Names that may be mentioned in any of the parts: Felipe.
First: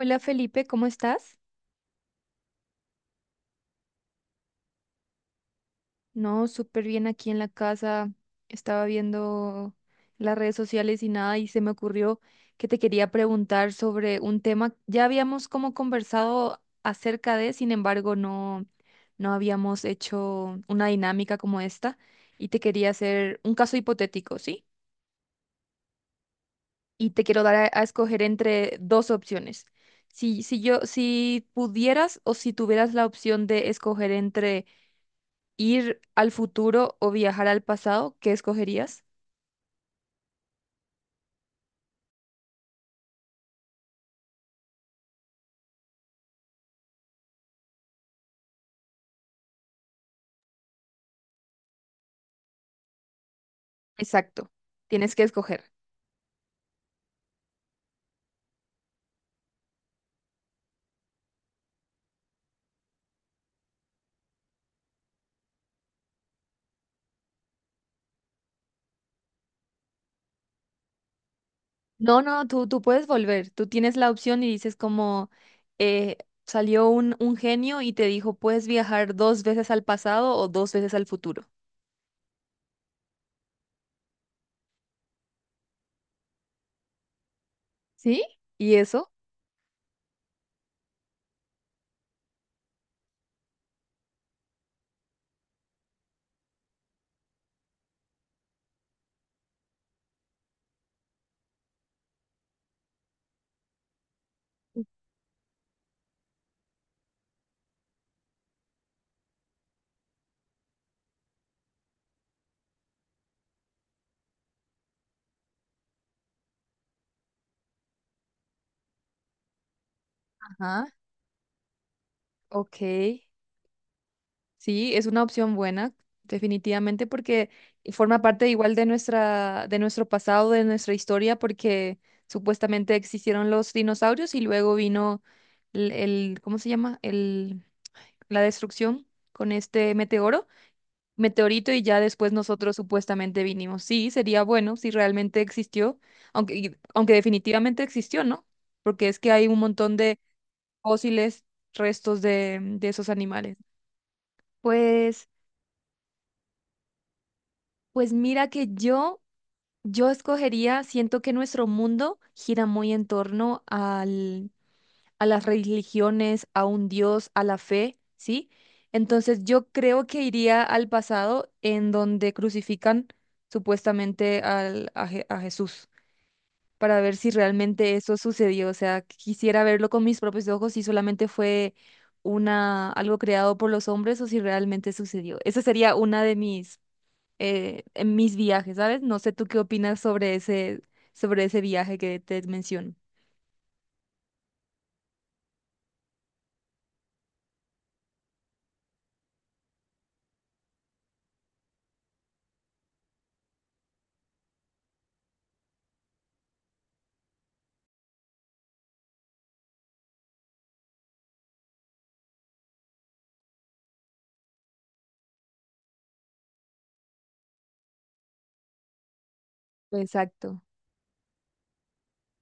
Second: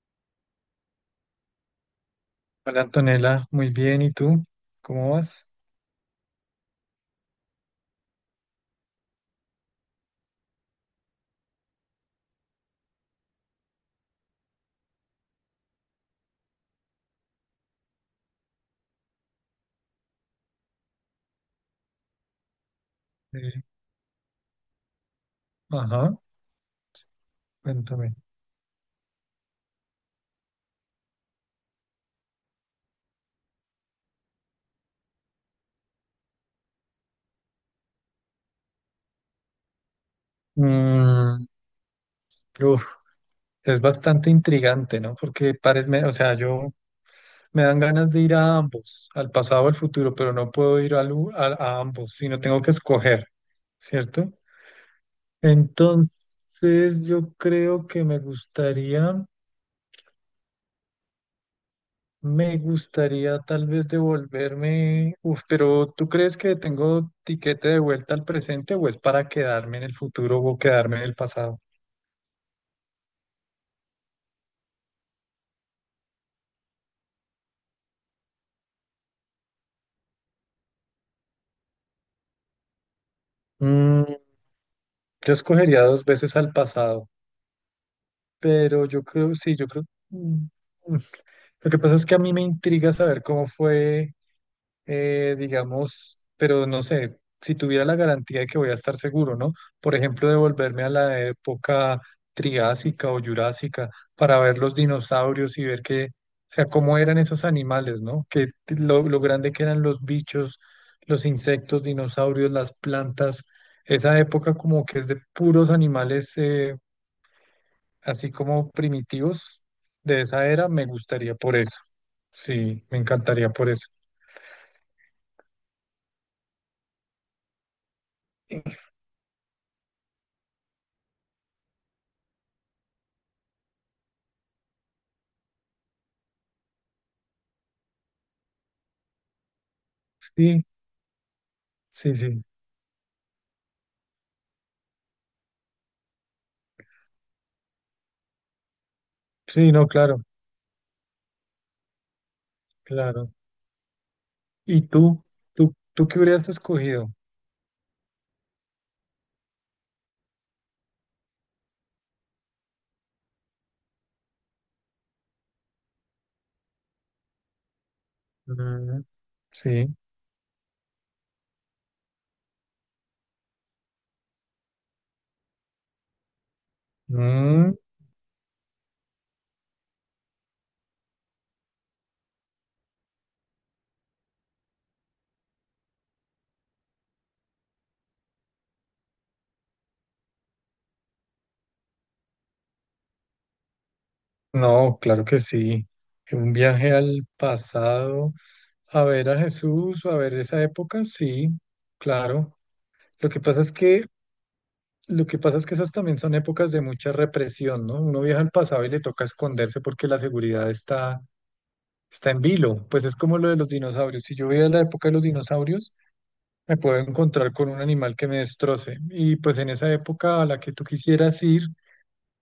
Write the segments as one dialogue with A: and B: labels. A: Hola Felipe, ¿cómo estás?
B: Hola Antonella, muy bien. ¿Y tú? ¿Cómo vas?
A: No, súper bien aquí en la casa. Estaba viendo las redes sociales y nada, y se me ocurrió que te quería preguntar sobre un tema. Ya habíamos como conversado acerca de, sin embargo, no, no habíamos hecho una dinámica como esta. Y te quería hacer un
B: Eh,
A: caso hipotético, ¿sí?
B: ajá,
A: Y te quiero dar a
B: cuéntame.
A: escoger entre dos opciones. Si pudieras o si tuvieras la opción de escoger entre, ¿ir al futuro o viajar al pasado? ¿Qué escogerías?
B: Mm, uf, es bastante intrigante, ¿no? Porque parece, o sea, yo me dan ganas de ir a ambos, al pasado o al futuro, pero no puedo ir a ambos, sino tengo que escoger, ¿cierto?
A: Exacto, tienes que escoger.
B: Entonces, yo creo que me gustaría. Me gustaría tal vez devolverme, uf, pero ¿tú crees que tengo tiquete de vuelta al presente o es para quedarme en el futuro o quedarme en el pasado?
A: No, no, tú puedes volver, tú tienes la opción y dices como eh, salió un genio y te dijo, puedes viajar dos veces al pasado o dos veces al futuro.
B: Mm, yo escogería dos veces al pasado,
A: ¿Sí? ¿Y
B: pero yo
A: eso?
B: creo, sí, yo creo. Mm, mm. Lo que pasa es que a mí me intriga saber cómo fue. Digamos, pero no sé, si tuviera la garantía de que voy a estar seguro, ¿no? Por ejemplo, devolverme a la época triásica o jurásica para ver los dinosaurios y ver que, o sea, cómo eran esos animales, ¿no? Que lo grande que eran los bichos, los insectos, dinosaurios, las plantas, esa época como que es de puros animales, así como primitivos de esa era, me
A: Ajá,
B: gustaría por eso.
A: ok.
B: Sí, me encantaría por eso.
A: Sí, es una opción buena, definitivamente, porque forma parte igual de nuestra, de nuestro pasado, de nuestra historia, porque supuestamente existieron los dinosaurios y luego vino el, ¿cómo se llama? El, la destrucción con este meteoro,
B: Sí,
A: meteorito, y ya
B: sí,
A: después
B: sí.
A: nosotros supuestamente vinimos. Sí, sería bueno si realmente existió, aunque, aunque definitivamente existió, ¿no? Porque es que hay un
B: Sí, no,
A: montón de
B: claro,
A: fósiles, restos de esos
B: claro.
A: animales.
B: ¿Y tú?
A: Pues.
B: ¿Tú qué hubieras escogido?
A: Pues mira que yo escogería, siento que nuestro mundo gira muy en torno al, a las religiones, a un Dios, a la fe, ¿sí?
B: Mm,
A: Entonces yo
B: sí.
A: creo que iría al pasado en donde crucifican supuestamente al, a, a Jesús para ver si
B: Mm,
A: realmente eso sucedió. O sea, quisiera verlo con mis propios ojos si solamente fue una, algo creado por los hombres o si realmente sucedió. Esa sería una de mis en mis viajes, ¿sabes? No sé tú qué opinas sobre ese viaje que te menciono.
B: no, claro que sí. Un viaje al pasado, a ver a Jesús, a ver esa época, sí, claro. Lo que pasa es que, lo que pasa es que esas también son épocas de mucha represión, ¿no? Uno viaja al pasado y le toca esconderse porque la seguridad está en vilo. Pues es como lo de los dinosaurios. Si yo voy a la época de los dinosaurios, me puedo encontrar con un animal que me destroce. Y pues en esa época a
A: Exacto,
B: la que tú quisieras ir,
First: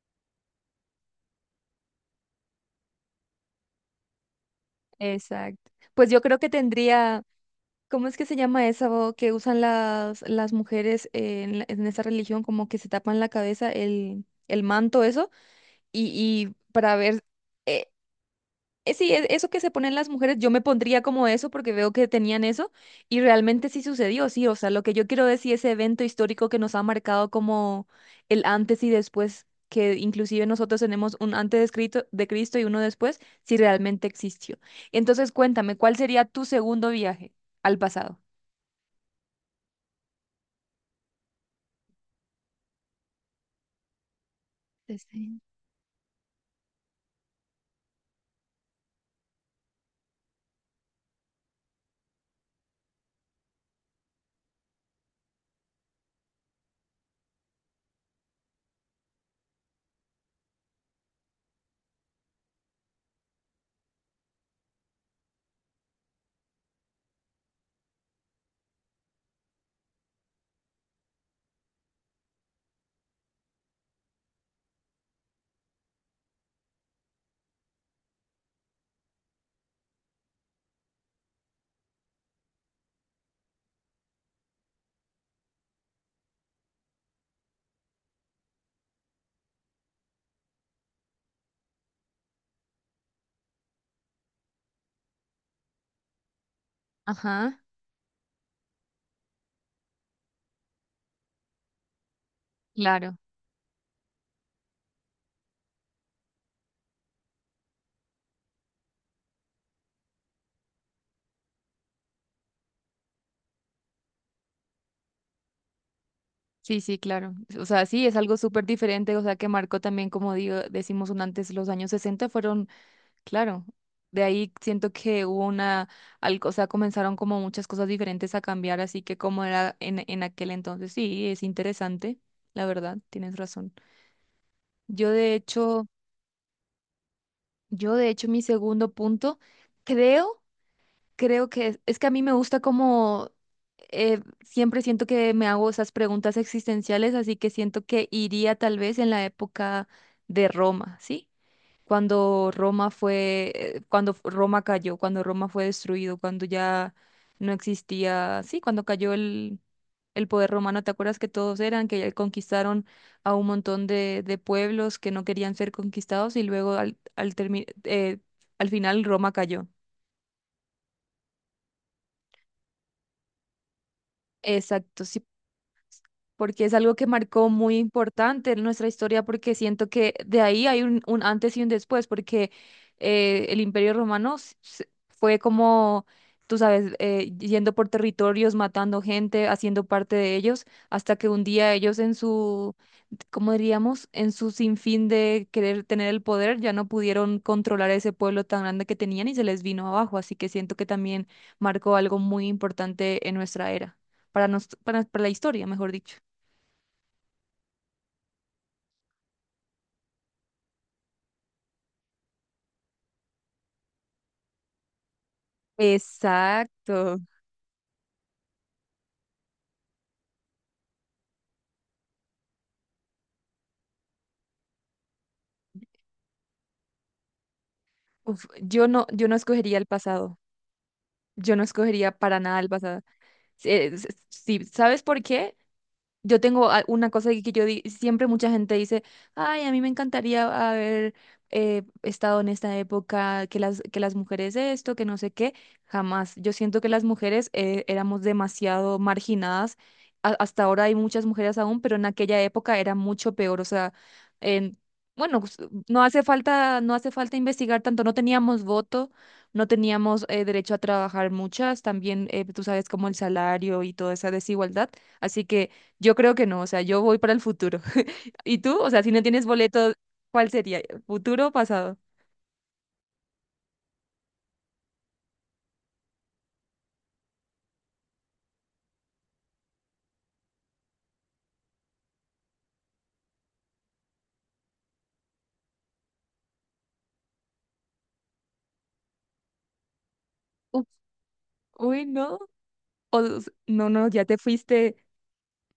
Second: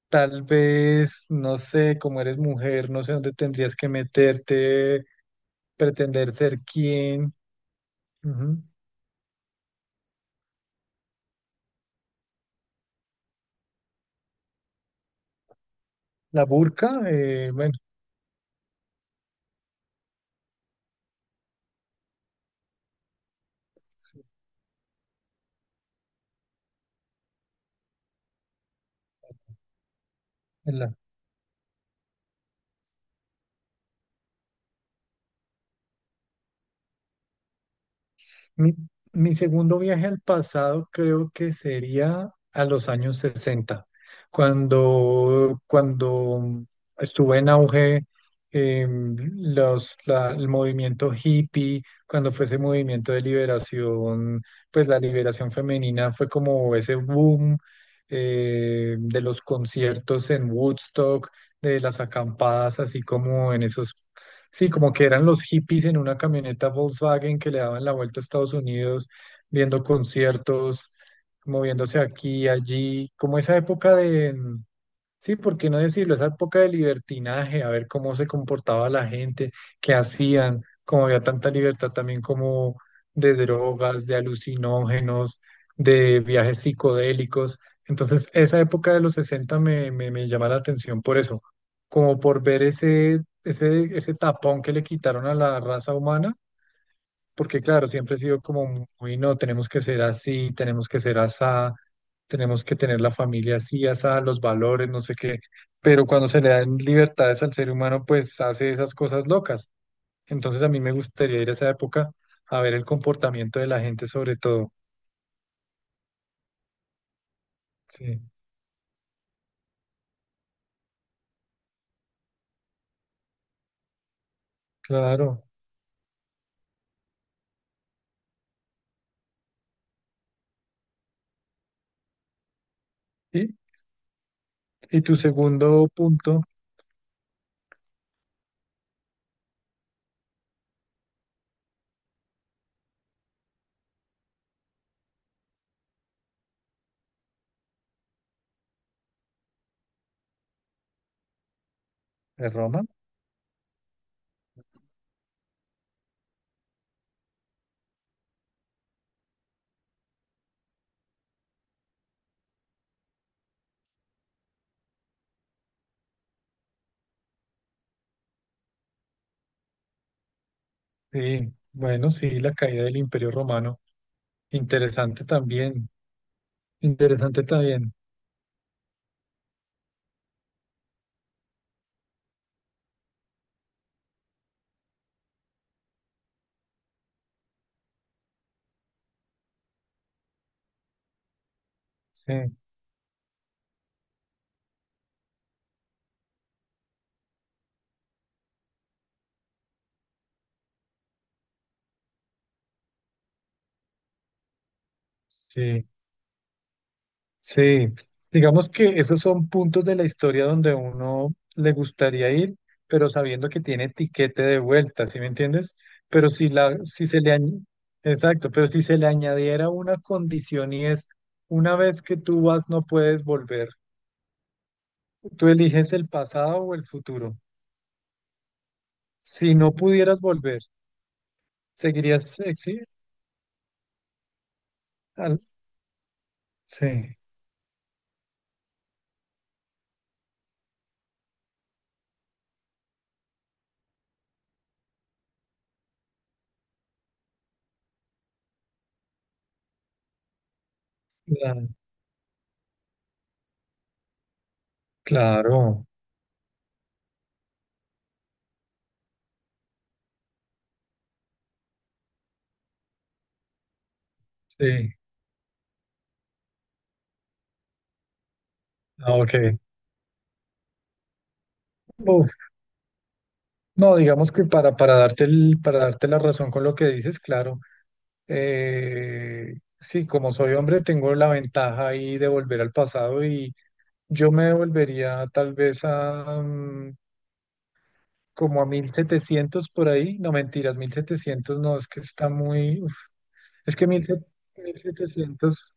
B: tal vez, no sé, como eres mujer, no sé dónde tendrías que meterte,
A: exacto. Pues yo
B: pretender
A: creo que
B: ser
A: tendría,
B: quién.
A: ¿cómo es que se
B: Ujú.
A: llama eso que usan las mujeres en, en esa religión? Como que se tapan la cabeza, el manto, eso, y,
B: La
A: y para
B: burka,
A: ver,
B: bueno,
A: eh, sí, eso que se ponen las mujeres, yo me pondría como eso porque veo que tenían eso y realmente sí
B: sí.
A: sucedió, sí, o sea, lo que yo quiero decir, ese evento histórico que nos ha marcado como el antes y después, que inclusive nosotros
B: en
A: tenemos un antes de Cristo y uno después, si realmente existió. Entonces, cuéntame, ¿cuál sería tu segundo viaje al pasado?
B: Mi, mi segundo viaje al pasado creo que sería a los años 60,
A: Este,
B: cuando estuvo en auge el movimiento hippie, cuando fue ese movimiento de liberación, pues la liberación femenina fue como ese boom de los conciertos en Woodstock, de las acampadas, así como en esos. Sí, como que eran los hippies en una camioneta Volkswagen que le daban la vuelta a Estados Unidos, viendo conciertos, moviéndose aquí y allí, como esa época de, sí, ¿por qué no decirlo? Esa época de libertinaje, a ver cómo se comportaba la gente, qué hacían, como había tanta libertad también como de drogas, de alucinógenos, de viajes psicodélicos. Entonces, esa época de los 60 me llama la atención por eso, como por ver ese tapón que le quitaron a la raza humana porque
A: ajá,
B: claro, siempre he sido como muy, no, tenemos que ser así, tenemos que ser asá, tenemos que tener la
A: claro.
B: familia así, asá, los valores, no sé qué, pero cuando se le dan libertades al ser humano, pues hace esas cosas locas. Entonces a mí me gustaría ir a esa época a ver el comportamiento de la gente sobre todo.
A: Sí, sí, claro. O sea, sí, es
B: Sí,
A: algo súper diferente, o sea, que marcó también, como digo, decimos un antes, los años 60 fueron. Claro, de ahí siento que
B: claro.
A: hubo una, o sea, comenzaron como muchas cosas diferentes a cambiar, así que como era en aquel entonces, sí, es interesante, la verdad, tienes
B: Y,
A: razón.
B: y
A: Yo
B: tu
A: de hecho,
B: segundo punto
A: yo de hecho mi segundo punto, creo, creo que es que a mí me gusta como, siempre siento que me hago esas preguntas existenciales, así que siento que iría tal vez en la época de Roma, ¿sí? Cuando
B: es Roma.
A: Roma fue, cuando Roma cayó, cuando Roma fue destruido, cuando ya no existía, sí, cuando cayó el poder romano, ¿te acuerdas que todos eran, que ya conquistaron a un montón de pueblos que no querían ser conquistados y luego al, al final Roma cayó?
B: Sí, bueno, sí, la caída del Imperio Romano.
A: Exacto,
B: Interesante
A: sí.
B: también,
A: Porque es algo que
B: interesante
A: marcó muy
B: también.
A: importante en nuestra historia, porque siento que de ahí hay un antes y un después, porque el Imperio Romano fue como, tú sabes, yendo por territorios, matando gente, haciendo parte de ellos, hasta que un día ellos en
B: Sí,
A: su, ¿cómo diríamos?, en su sinfín de querer tener el poder, ya no pudieron controlar ese pueblo tan grande que tenían y se les vino abajo, así que siento que también marcó algo muy importante en nuestra era, para, nos, para la historia,
B: sí.
A: mejor dicho.
B: Sí, digamos que esos son puntos de la historia donde uno le gustaría ir, pero sabiendo que tiene tiquete de vuelta, ¿sí me entiendes? Pero si la, si
A: Exacto.
B: se le añ- exacto, pero si se le añadiera una condición y es una vez que tú vas no puedes volver. Tú eliges el pasado o el futuro.
A: Uf, yo no, yo no
B: Si no
A: escogería el
B: pudieras
A: pasado.
B: volver,
A: Yo no escogería para
B: seguirías
A: nada el
B: exi-
A: pasado. Si, ¿sabes por
B: al-
A: qué? Yo tengo una
B: Sí,
A: cosa que yo siempre mucha gente dice, ay, a mí me encantaría haber estado en esta época, que las mujeres esto, que no sé qué, jamás. Yo siento que las mujeres éramos demasiado marginadas. Hasta ahora hay muchas mujeres
B: la-
A: aún, pero en aquella época era mucho peor. O sea, en- bueno, pues,
B: claro.
A: no hace falta, no hace falta investigar tanto. No teníamos voto, no teníamos derecho a trabajar muchas. También tú sabes como el salario y toda esa desigualdad.
B: Sí.
A: Así que yo creo que no, o sea, yo voy para el futuro. ¿Y tú? O sea, si
B: Ah,
A: no tienes
B: ok.
A: boleto, ¿cuál sería? ¿Futuro o pasado?
B: No, digamos que para darte la razón con lo que dices, claro, eh, sí, como soy hombre, tengo la ventaja ahí de volver al pasado y yo me devolvería tal vez a como a 1700 por ahí, no mentiras,
A: Uf,
B: 1700 no, es que
A: uy,
B: está
A: no.
B: muy, uf,
A: O,
B: es que
A: no,
B: mil
A: no, ya te fuiste.
B: setecientos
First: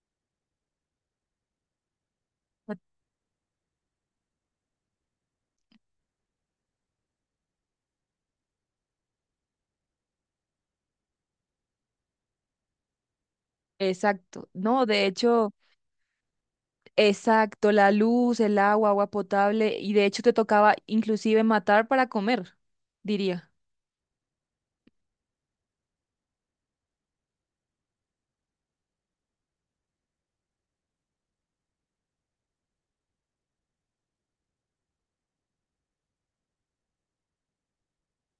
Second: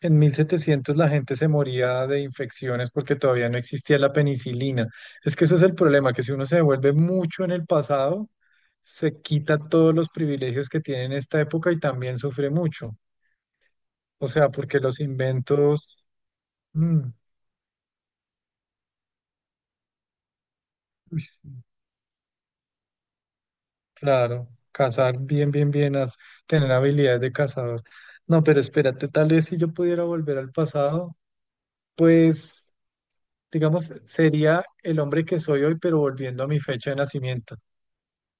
B: En 1700 la gente se moría de infecciones porque todavía no existía la penicilina. Es que ese es el problema, que si uno se vuelve mucho en el pasado, se quita todos los privilegios que tiene en esta época y también sufre mucho. O
A: Exacto.
B: sea, porque
A: No,
B: los
A: de hecho.
B: inventos, mm,
A: Exacto, la luz, el agua, agua potable, y de hecho te tocaba
B: uy,
A: inclusive matar para comer, diría.
B: claro, cazar bien, bien, bien, tener habilidades de cazador. No, pero espérate, tal vez si yo pudiera volver al pasado, pues, digamos, sería el hombre que soy hoy, pero volviendo a mi fecha de nacimiento.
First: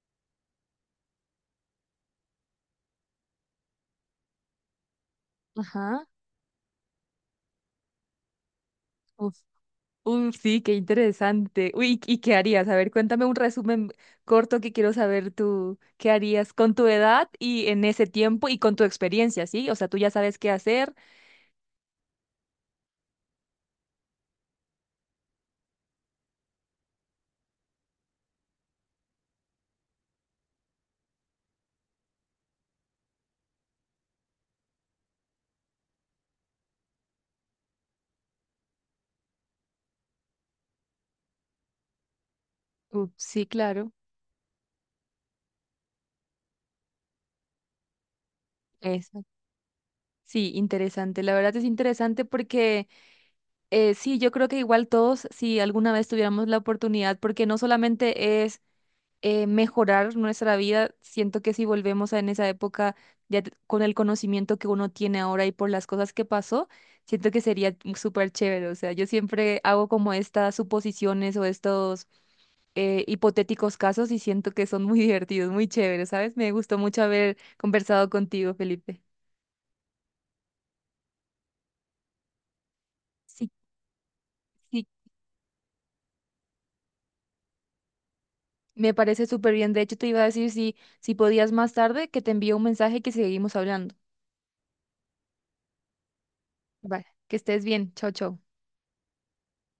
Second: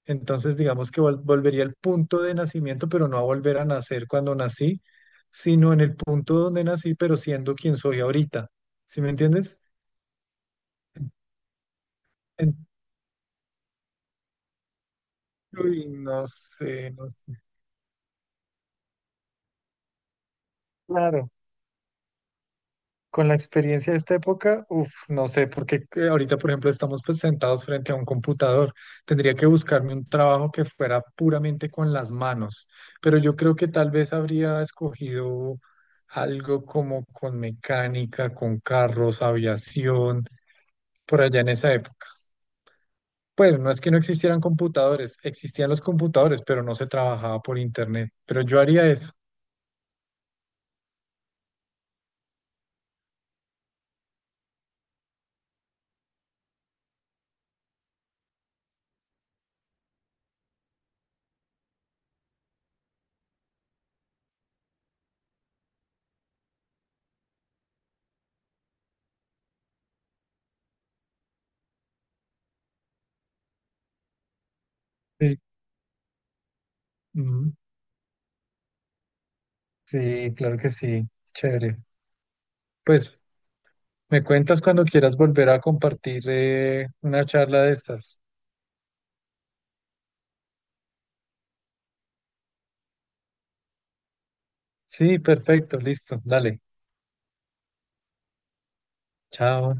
B: Entonces, digamos que volvería al punto de nacimiento, pero no a volver a nacer cuando nací, sino en el
A: Ajá.
B: punto donde nací, pero siendo quien soy ahorita. ¿Sí me
A: Uf.
B: entiendes?
A: Uf, sí, qué interesante. Uy, ¿y qué
B: En-
A: harías? A ver, cuéntame un resumen corto que quiero saber tú,
B: Uy,
A: ¿qué
B: no
A: harías con tu
B: sé, no
A: edad
B: sé.
A: y en ese tiempo y con tu experiencia, ¿sí? O sea, tú ya sabes qué hacer.
B: Claro. Con la experiencia de esta época, uff, no sé, porque ahorita, por ejemplo, estamos pues, sentados frente a un computador. Tendría que buscarme un trabajo que fuera puramente con las manos, pero yo creo que tal vez habría escogido algo como con mecánica, con carros, aviación, por allá en esa época.
A: Uf, sí,
B: Pues no es que
A: claro.
B: no existieran computadores, existían los computadores, pero no se trabajaba por internet. Pero yo haría eso.
A: Eso. Sí, interesante. La verdad es interesante porque sí, yo creo que igual todos, si alguna vez tuviéramos la oportunidad, porque no solamente es mejorar nuestra vida. Siento que si volvemos a en esa época, ya con el conocimiento que uno tiene ahora y por las cosas que pasó, siento que sería súper chévere. O sea, yo siempre hago como estas suposiciones o estos hipotéticos casos y siento que son muy
B: Sí,
A: divertidos, muy chéveres, ¿sabes? Me gustó mucho haber
B: ujú,
A: conversado contigo, Felipe.
B: sí, claro que sí, chévere. Pues
A: Sí,
B: me cuentas cuando
A: sí,
B: quieras volver a compartir una charla de estas.
A: me parece súper bien. De hecho, te iba a decir si, si podías más tarde que te envíe un mensaje que seguimos hablando.
B: Sí, perfecto, listo, dale,
A: Vale, que estés bien. Chao, chao.
B: chao.